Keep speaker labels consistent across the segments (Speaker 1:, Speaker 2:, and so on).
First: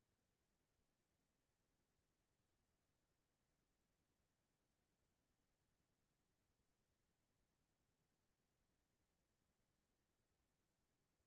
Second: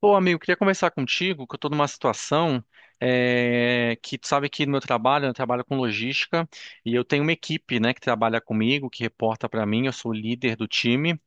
Speaker 1: Pô, amigo, queria conversar contigo, que eu tô numa situação que tu sabe que no meu trabalho, né, eu trabalho com logística e eu tenho uma equipe, né, que trabalha comigo, que reporta pra mim, eu sou o líder do time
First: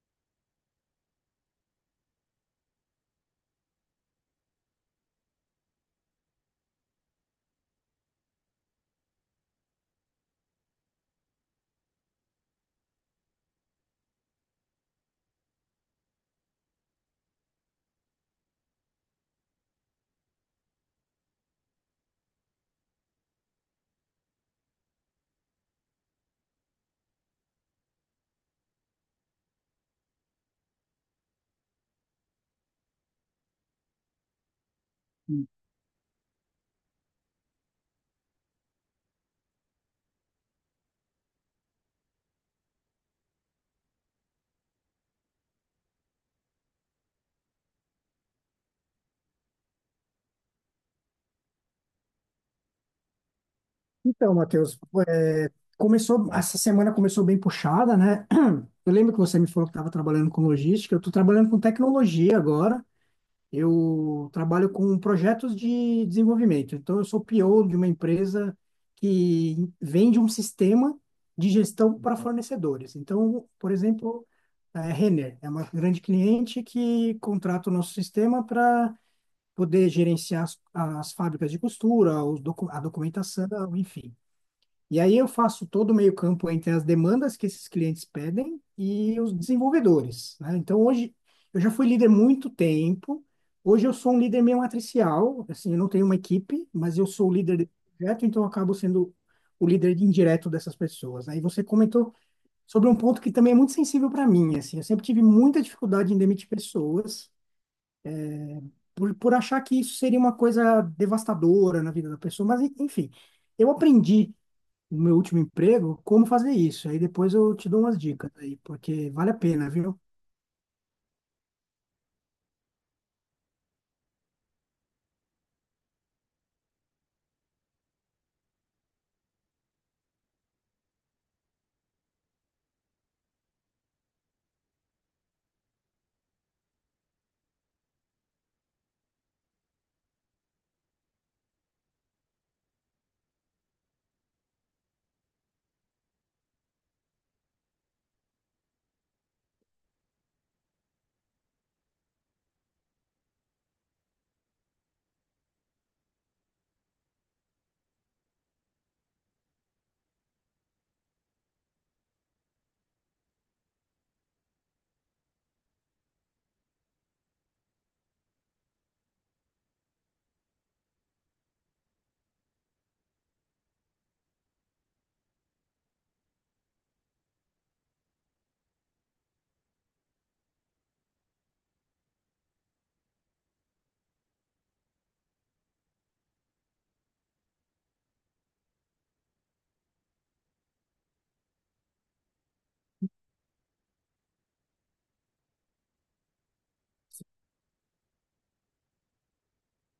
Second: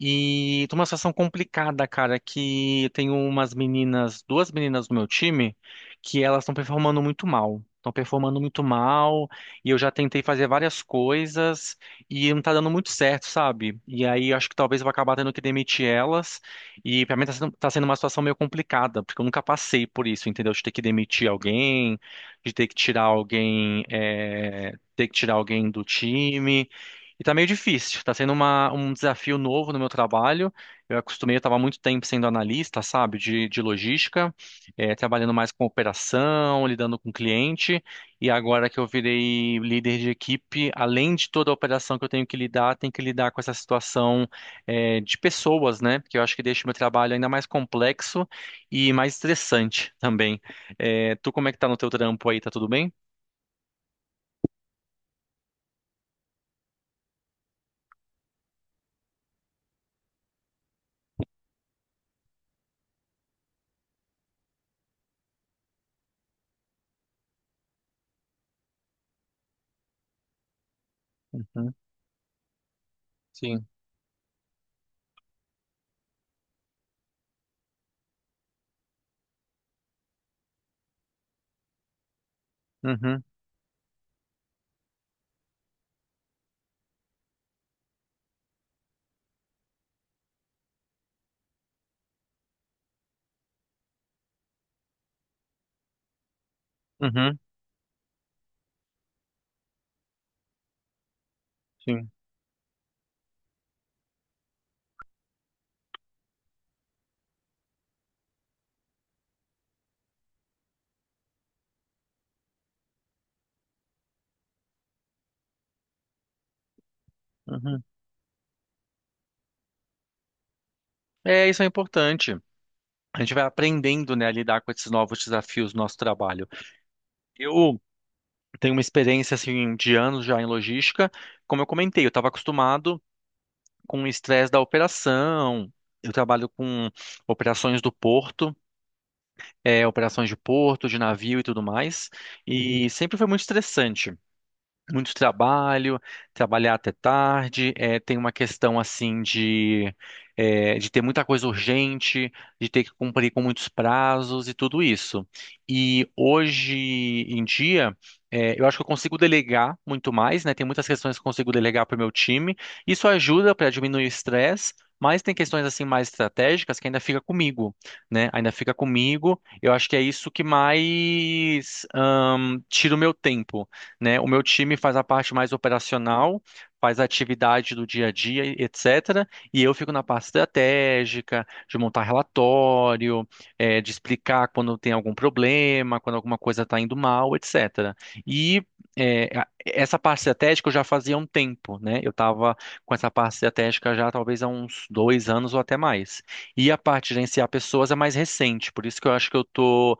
Speaker 1: e tô numa situação complicada, cara, que eu tenho umas meninas, duas meninas do meu time que elas estão performando muito mal. Estão performando muito mal, e eu já tentei fazer várias coisas e não tá dando muito certo, sabe? E aí acho que talvez eu vou acabar tendo que demitir elas. E pra mim tá sendo uma situação meio complicada, porque eu nunca passei por isso, entendeu? De ter que demitir alguém, de ter que tirar alguém, ter que tirar alguém do time. E tá meio difícil, tá sendo um desafio novo no meu trabalho. Eu acostumei, eu estava muito tempo sendo analista, sabe, de logística, trabalhando mais com operação, lidando com cliente. E agora que eu virei líder de equipe, além de toda a operação que eu tenho que lidar, tem que lidar com essa situação de pessoas, né? Porque eu acho que deixa o meu trabalho ainda mais complexo e mais estressante também. É, tu, como é que tá no teu trampo aí? Tá tudo bem?
Speaker 2: Então, Matheus, é, essa semana começou bem puxada, né? Eu lembro que você me falou que estava trabalhando com logística, eu estou trabalhando com tecnologia agora. Eu trabalho com projetos de desenvolvimento. Então, eu sou PO de uma empresa que vende um sistema de
Speaker 1: Uhum,
Speaker 2: gestão para fornecedores. Então,
Speaker 1: sim.
Speaker 2: por exemplo, a Renner é uma grande cliente que contrata o nosso sistema para poder gerenciar as fábricas de costura, a
Speaker 1: Uhum,
Speaker 2: documentação, enfim. E aí eu faço todo o meio-campo entre as demandas que esses clientes pedem e os desenvolvedores, né? Então hoje eu já fui líder muito tempo. Hoje eu sou um líder meio matricial, assim, eu não tenho uma equipe, mas eu sou o
Speaker 1: uhum,
Speaker 2: líder de projeto, então eu acabo sendo o líder indireto dessas pessoas, né? E você
Speaker 1: sim.
Speaker 2: comentou sobre um ponto que também é muito sensível para mim, assim, eu sempre tive muita dificuldade em demitir pessoas por achar que isso seria uma coisa devastadora na vida da pessoa, mas enfim, eu aprendi no meu último emprego como fazer isso. Aí depois eu te dou
Speaker 1: Uhum.
Speaker 2: umas dicas aí, porque vale a pena, viu?
Speaker 1: É, isso é importante. A gente vai aprendendo, né, a lidar com esses novos desafios do nosso trabalho. Eu tenho uma experiência, assim, de anos já em logística. Como eu comentei, eu estava acostumado com o estresse da operação. Eu trabalho com operações do porto. Operações de porto, de navio e tudo mais. E sempre foi muito estressante muito trabalho, trabalhar até tarde, tem uma questão assim de, ter muita coisa urgente, de ter que cumprir com muitos prazos e tudo isso. E hoje em dia, eu acho que eu consigo delegar muito mais, né? Tem muitas questões que eu consigo delegar para o meu time. Isso ajuda para diminuir o estresse. Mas tem questões assim mais estratégicas que ainda fica comigo, né? Ainda fica comigo. Eu acho que é isso que mais, tira o meu tempo, né? O meu time faz a parte mais operacional, faz a atividade do dia a dia, e etc. E eu fico na parte estratégica, de montar relatório, de explicar quando tem algum problema, quando alguma coisa está indo mal, etc. E essa parte estratégica eu já fazia há um tempo, né? Eu estava com essa parte estratégica já talvez há uns 2 anos ou até mais. E a parte de gerenciar pessoas é mais recente, por isso que eu acho que eu estou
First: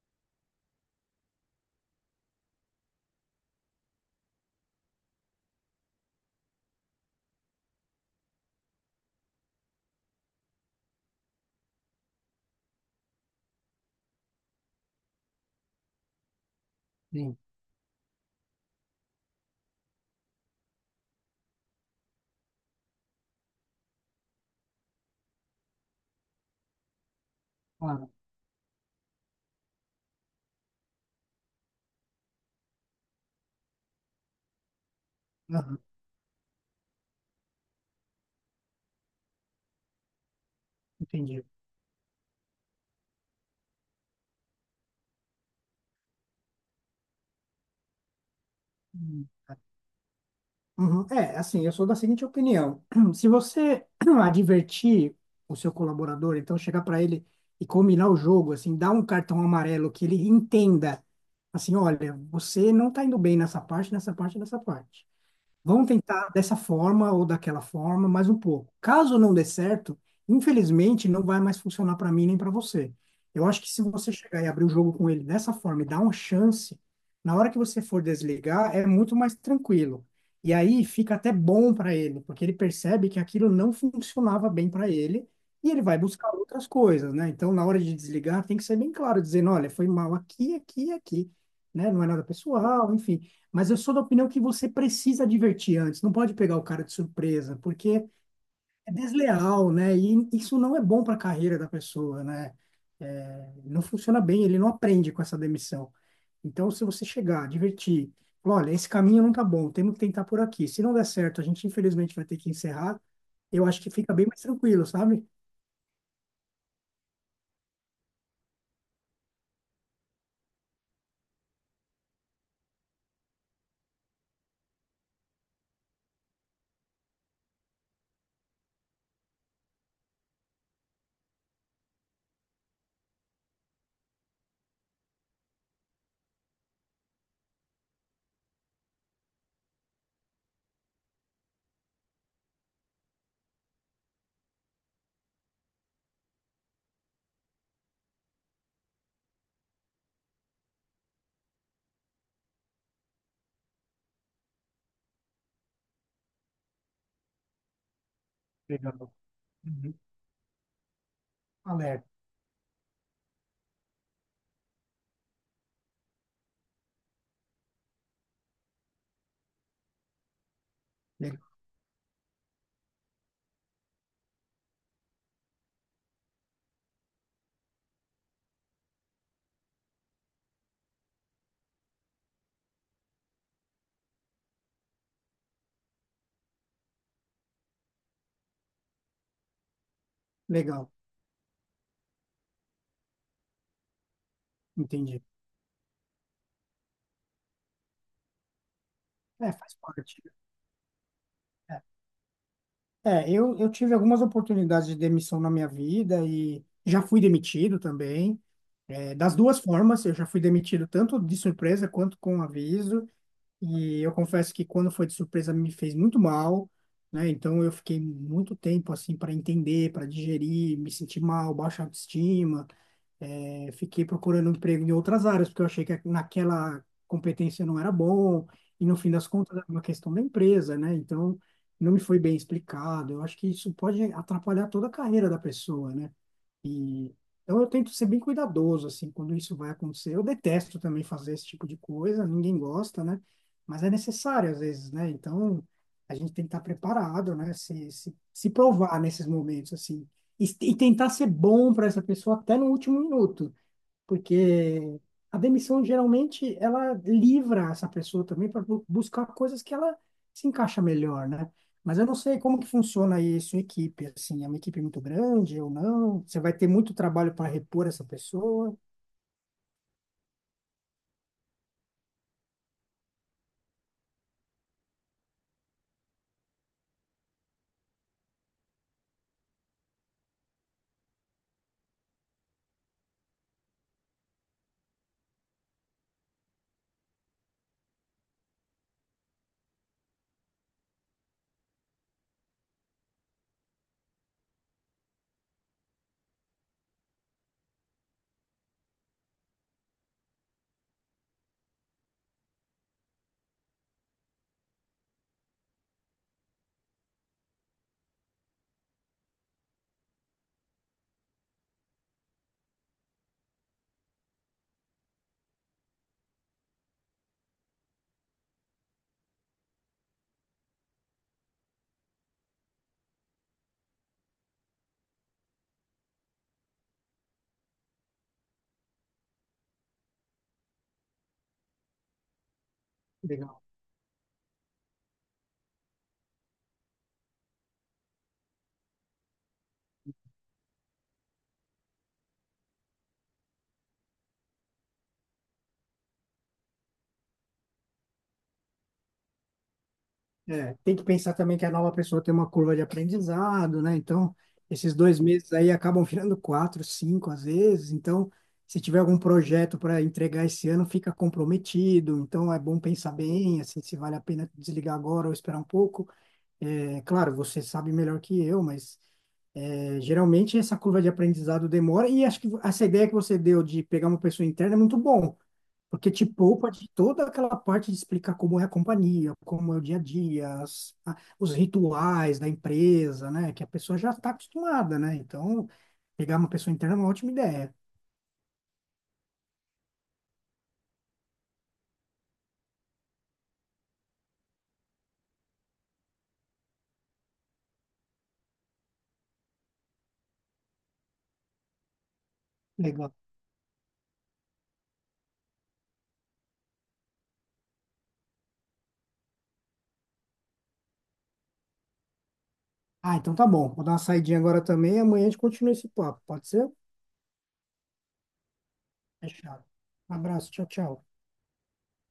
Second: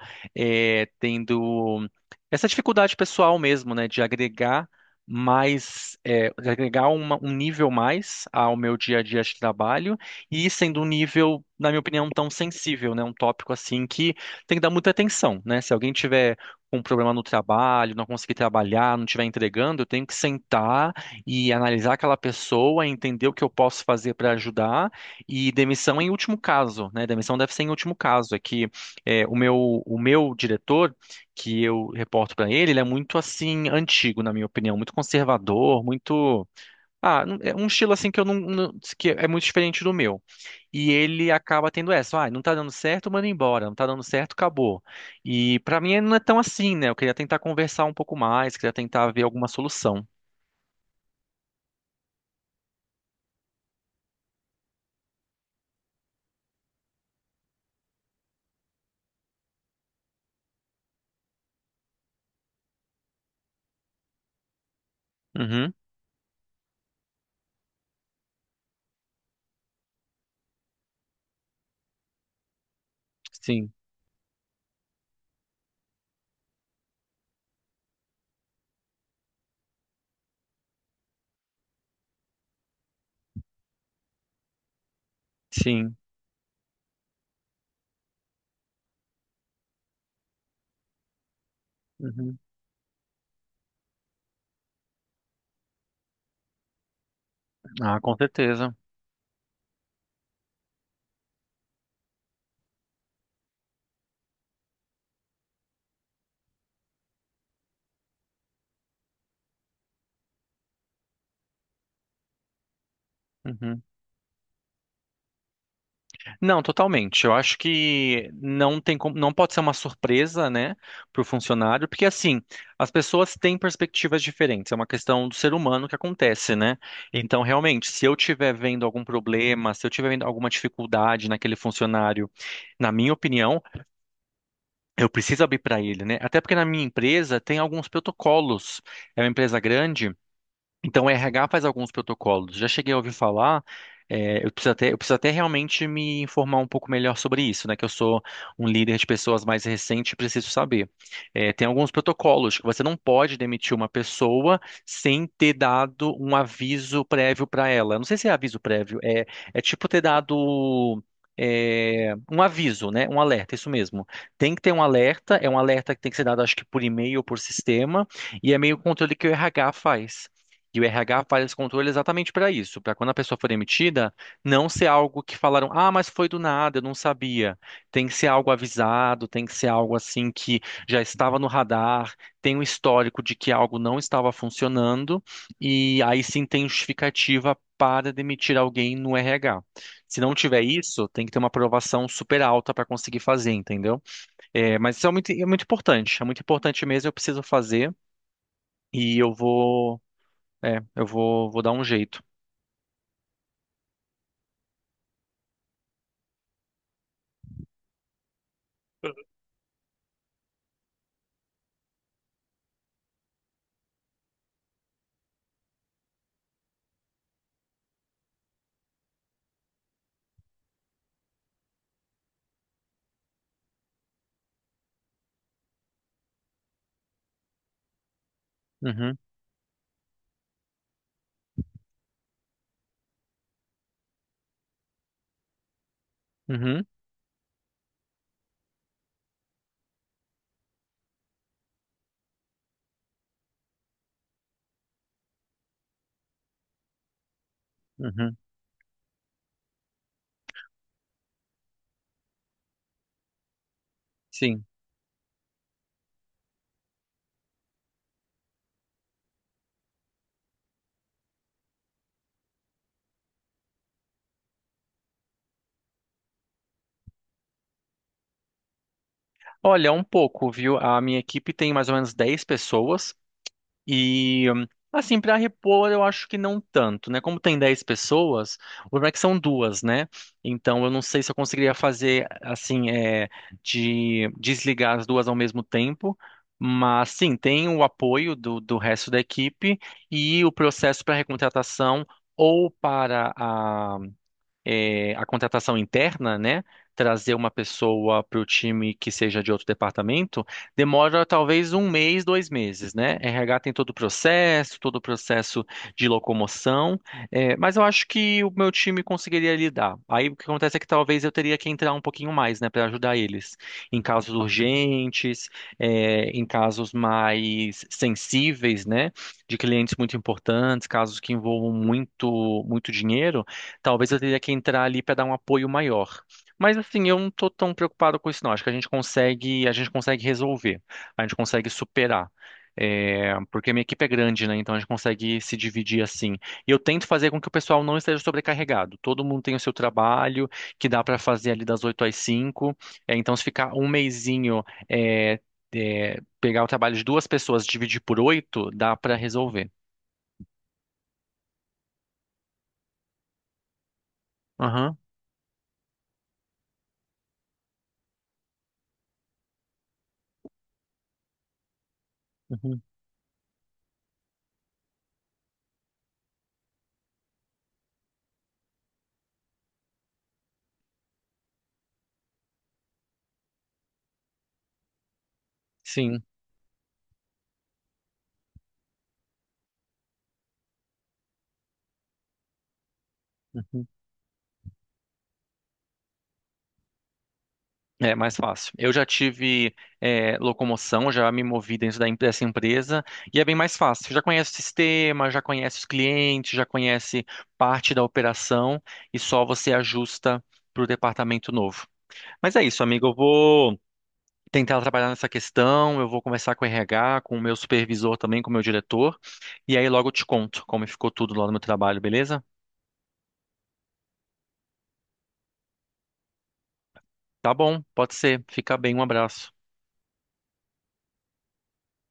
Speaker 1: tendo. Essa dificuldade pessoal mesmo, né, de agregar mais, de agregar um nível mais ao meu dia a dia de trabalho e sendo um nível, na minha opinião, tão sensível, né, um tópico assim que tem que dar muita atenção, né? Se alguém tiver um problema no
Speaker 2: Sim,
Speaker 1: trabalho, não conseguir trabalhar, não estiver entregando, eu tenho que sentar e analisar aquela pessoa, entender o que eu posso fazer para ajudar e demissão em último caso, né? Demissão deve ser em último
Speaker 2: claro.
Speaker 1: caso, é que o meu diretor que eu reporto pra ele, ele é muito assim antigo, na minha opinião, muito
Speaker 2: Aham,
Speaker 1: conservador, muito é um estilo assim que eu que é muito diferente do meu. E ele
Speaker 2: entendi.
Speaker 1: acaba tendo essa, ah, não tá dando certo, manda embora, não tá dando certo, acabou. E pra mim não é tão assim, né? Eu queria tentar conversar um pouco mais, queria tentar ver
Speaker 2: Hum.
Speaker 1: alguma solução.
Speaker 2: Uhum. É, assim, eu sou da seguinte opinião. Se você advertir o seu colaborador, então chegar para ele e combinar o jogo, assim, dar um cartão amarelo que ele entenda, assim, olha, você não está indo bem nessa parte, nessa parte, nessa parte.
Speaker 1: Uhum.
Speaker 2: Vamos tentar dessa forma ou daquela forma, mais um pouco. Caso não dê certo, infelizmente não vai mais funcionar para mim nem para você. Eu acho que
Speaker 1: Sim.
Speaker 2: se você chegar e abrir o jogo com ele dessa forma e dar uma chance, na hora que você for desligar, é muito mais tranquilo. E aí fica até bom para ele, porque ele percebe que aquilo não funcionava bem para ele e ele
Speaker 1: Sim.
Speaker 2: vai buscar outras coisas, né? Então, na hora de desligar, tem que ser bem claro, dizendo, olha, foi mal aqui, aqui, e aqui, né? Não é nada
Speaker 1: Uhum.
Speaker 2: pessoal, enfim. Mas eu sou da opinião que você precisa advertir antes, não pode pegar o cara de surpresa,
Speaker 1: Ah,
Speaker 2: porque
Speaker 1: com certeza.
Speaker 2: é desleal, né? E isso não é bom para a carreira da pessoa, né? É, não funciona bem, ele não aprende com essa demissão. Então, se você chegar, advertir, falar, olha, esse caminho não tá bom, temos que tentar por aqui. Se não der certo, a gente infelizmente vai ter que encerrar. Eu acho
Speaker 1: Uhum.
Speaker 2: que fica bem mais tranquilo, sabe?
Speaker 1: Não, totalmente. Eu acho que não tem como, não pode ser uma surpresa, né, para o funcionário, porque assim, as pessoas têm perspectivas diferentes, é uma questão do ser humano que acontece, né? Então, realmente, se eu estiver vendo algum problema, se eu estiver vendo alguma dificuldade naquele funcionário, na minha opinião, eu preciso abrir para ele, né? Até porque na minha empresa tem alguns protocolos. É uma empresa grande. Então, o RH faz alguns protocolos. Já cheguei a ouvir falar, eu preciso até realmente me informar um pouco melhor sobre isso, né? Que eu sou um líder de pessoas mais recente e preciso saber. É, tem alguns protocolos que você não pode demitir uma pessoa sem ter dado um aviso prévio para ela. Não sei se é aviso
Speaker 2: Legal.
Speaker 1: prévio, é tipo
Speaker 2: Uhum.
Speaker 1: ter dado.
Speaker 2: Alerta.
Speaker 1: Um aviso, né? Um alerta, isso mesmo. Tem que ter um alerta, é um alerta que tem que ser dado, acho que por e-mail ou por sistema, e é meio controle que o RH faz. E o RH
Speaker 2: Legal.
Speaker 1: faz esse controle exatamente para isso, para quando a pessoa for demitida, não ser algo que falaram, ah, mas foi do nada, eu não sabia. Tem que ser algo avisado, tem que ser algo assim que já estava no radar, tem um histórico de que algo não estava funcionando, e aí sim tem justificativa para demitir alguém no RH. Se não tiver
Speaker 2: Legal.
Speaker 1: isso, tem que ter uma aprovação super alta para conseguir fazer, entendeu? É, mas isso
Speaker 2: Entendi.
Speaker 1: é muito importante mesmo, eu preciso fazer. E eu
Speaker 2: É, faz
Speaker 1: vou
Speaker 2: parte.
Speaker 1: eu vou, vou dar
Speaker 2: É.
Speaker 1: um jeito.
Speaker 2: Eu tive algumas oportunidades de demissão na minha vida e já fui demitido também. É, das duas formas, eu já fui demitido tanto de surpresa quanto com aviso. E eu confesso que quando foi de surpresa me fez muito mal, né? Então eu fiquei muito tempo assim para entender, para digerir, me senti mal, baixa autoestima. Fiquei procurando emprego em outras áreas, porque eu achei que naquela competência não era bom, e no fim
Speaker 1: Uhum,
Speaker 2: das contas era uma questão da empresa, né? Então não me foi bem explicado. Eu acho que isso pode atrapalhar toda a carreira da pessoa, né?
Speaker 1: uhum,
Speaker 2: E então eu tento ser bem cuidadoso, assim, quando isso vai acontecer. Eu detesto também fazer esse tipo de coisa, ninguém gosta, né? Mas é necessário às vezes, né? Então a gente tem que estar preparado, né? Se, se,
Speaker 1: uhum.
Speaker 2: se provar nesses momentos, assim. E tentar ser bom para essa pessoa até no último minuto
Speaker 1: Sim.
Speaker 2: porque a demissão geralmente ela livra essa pessoa também para buscar coisas que ela se encaixa melhor, né? Mas eu não sei como que funciona aí a sua equipe, assim, é uma equipe muito grande ou não? Você vai ter muito trabalho para repor essa pessoa?
Speaker 1: Olha, um pouco, viu? A minha equipe tem mais ou menos 10 pessoas e, assim, para repor, eu acho que não tanto, né? Como tem 10 pessoas, o problema é que são duas, né? Então, eu não sei se eu conseguiria fazer, assim, de desligar as duas ao mesmo tempo. Mas sim, tem o apoio do resto da equipe e o processo para recontratação ou para a contratação interna, né? Trazer uma pessoa para o time que seja de outro departamento, demora talvez um mês, 2 meses, né? RH tem todo o processo de locomoção, mas eu acho que o meu time conseguiria lidar. Aí o que acontece é que talvez eu teria que entrar um pouquinho mais, né, para ajudar eles em casos urgentes, em casos mais sensíveis, né, de clientes muito importantes, casos que envolvam muito, muito dinheiro. Talvez eu teria que entrar ali para dar um apoio maior. Mas assim, eu não tô tão preocupado com isso, não. Acho que a gente consegue resolver, a gente consegue superar. É,
Speaker 2: Legal.
Speaker 1: porque a minha equipe é grande, né? Então a gente consegue se dividir assim. E eu tento fazer com que o pessoal não esteja sobrecarregado. Todo mundo tem o seu trabalho, que dá para fazer ali das 8 às 5. É, então, se ficar um mesinho, é, pegar o trabalho de duas pessoas, dividir por 8, dá para resolver.
Speaker 2: É, tem que pensar também que a nova pessoa tem uma curva de aprendizado, né? Então, esses
Speaker 1: Aham,
Speaker 2: dois meses aí acabam virando quatro, cinco às vezes. Então, se tiver algum projeto para entregar esse ano, fica comprometido. Então, é bom
Speaker 1: uhum,
Speaker 2: pensar bem, assim, se vale a pena desligar agora ou esperar um pouco. É, claro, você sabe melhor que eu, mas é, geralmente essa curva de aprendizado demora. E acho que essa ideia que você deu de pegar uma pessoa interna é muito bom, porque
Speaker 1: sim.
Speaker 2: te poupa de toda aquela parte de explicar como é a companhia, como é o dia a dia, os rituais da empresa, né? Que a pessoa já está acostumada, né? Então, pegar uma pessoa interna é uma ótima ideia.
Speaker 1: É mais fácil. Eu já tive locomoção, já me movi dentro dessa empresa e é bem mais fácil. Já conhece o sistema, já conhece os clientes, já conhece parte da operação e só você ajusta para o departamento novo. Mas é isso, amigo.
Speaker 2: Legal.
Speaker 1: Eu vou tentar trabalhar nessa questão. Eu vou conversar com o RH, com o meu supervisor também, com o meu diretor. E aí logo eu te conto como ficou tudo lá no meu trabalho, beleza?
Speaker 2: Ah, então tá bom. Vou dar uma saidinha agora também. Amanhã a gente continua esse papo. Pode ser?
Speaker 1: Tá bom, pode ser. Fica bem, um abraço.
Speaker 2: Fechado. Um abraço. Tchau, tchau.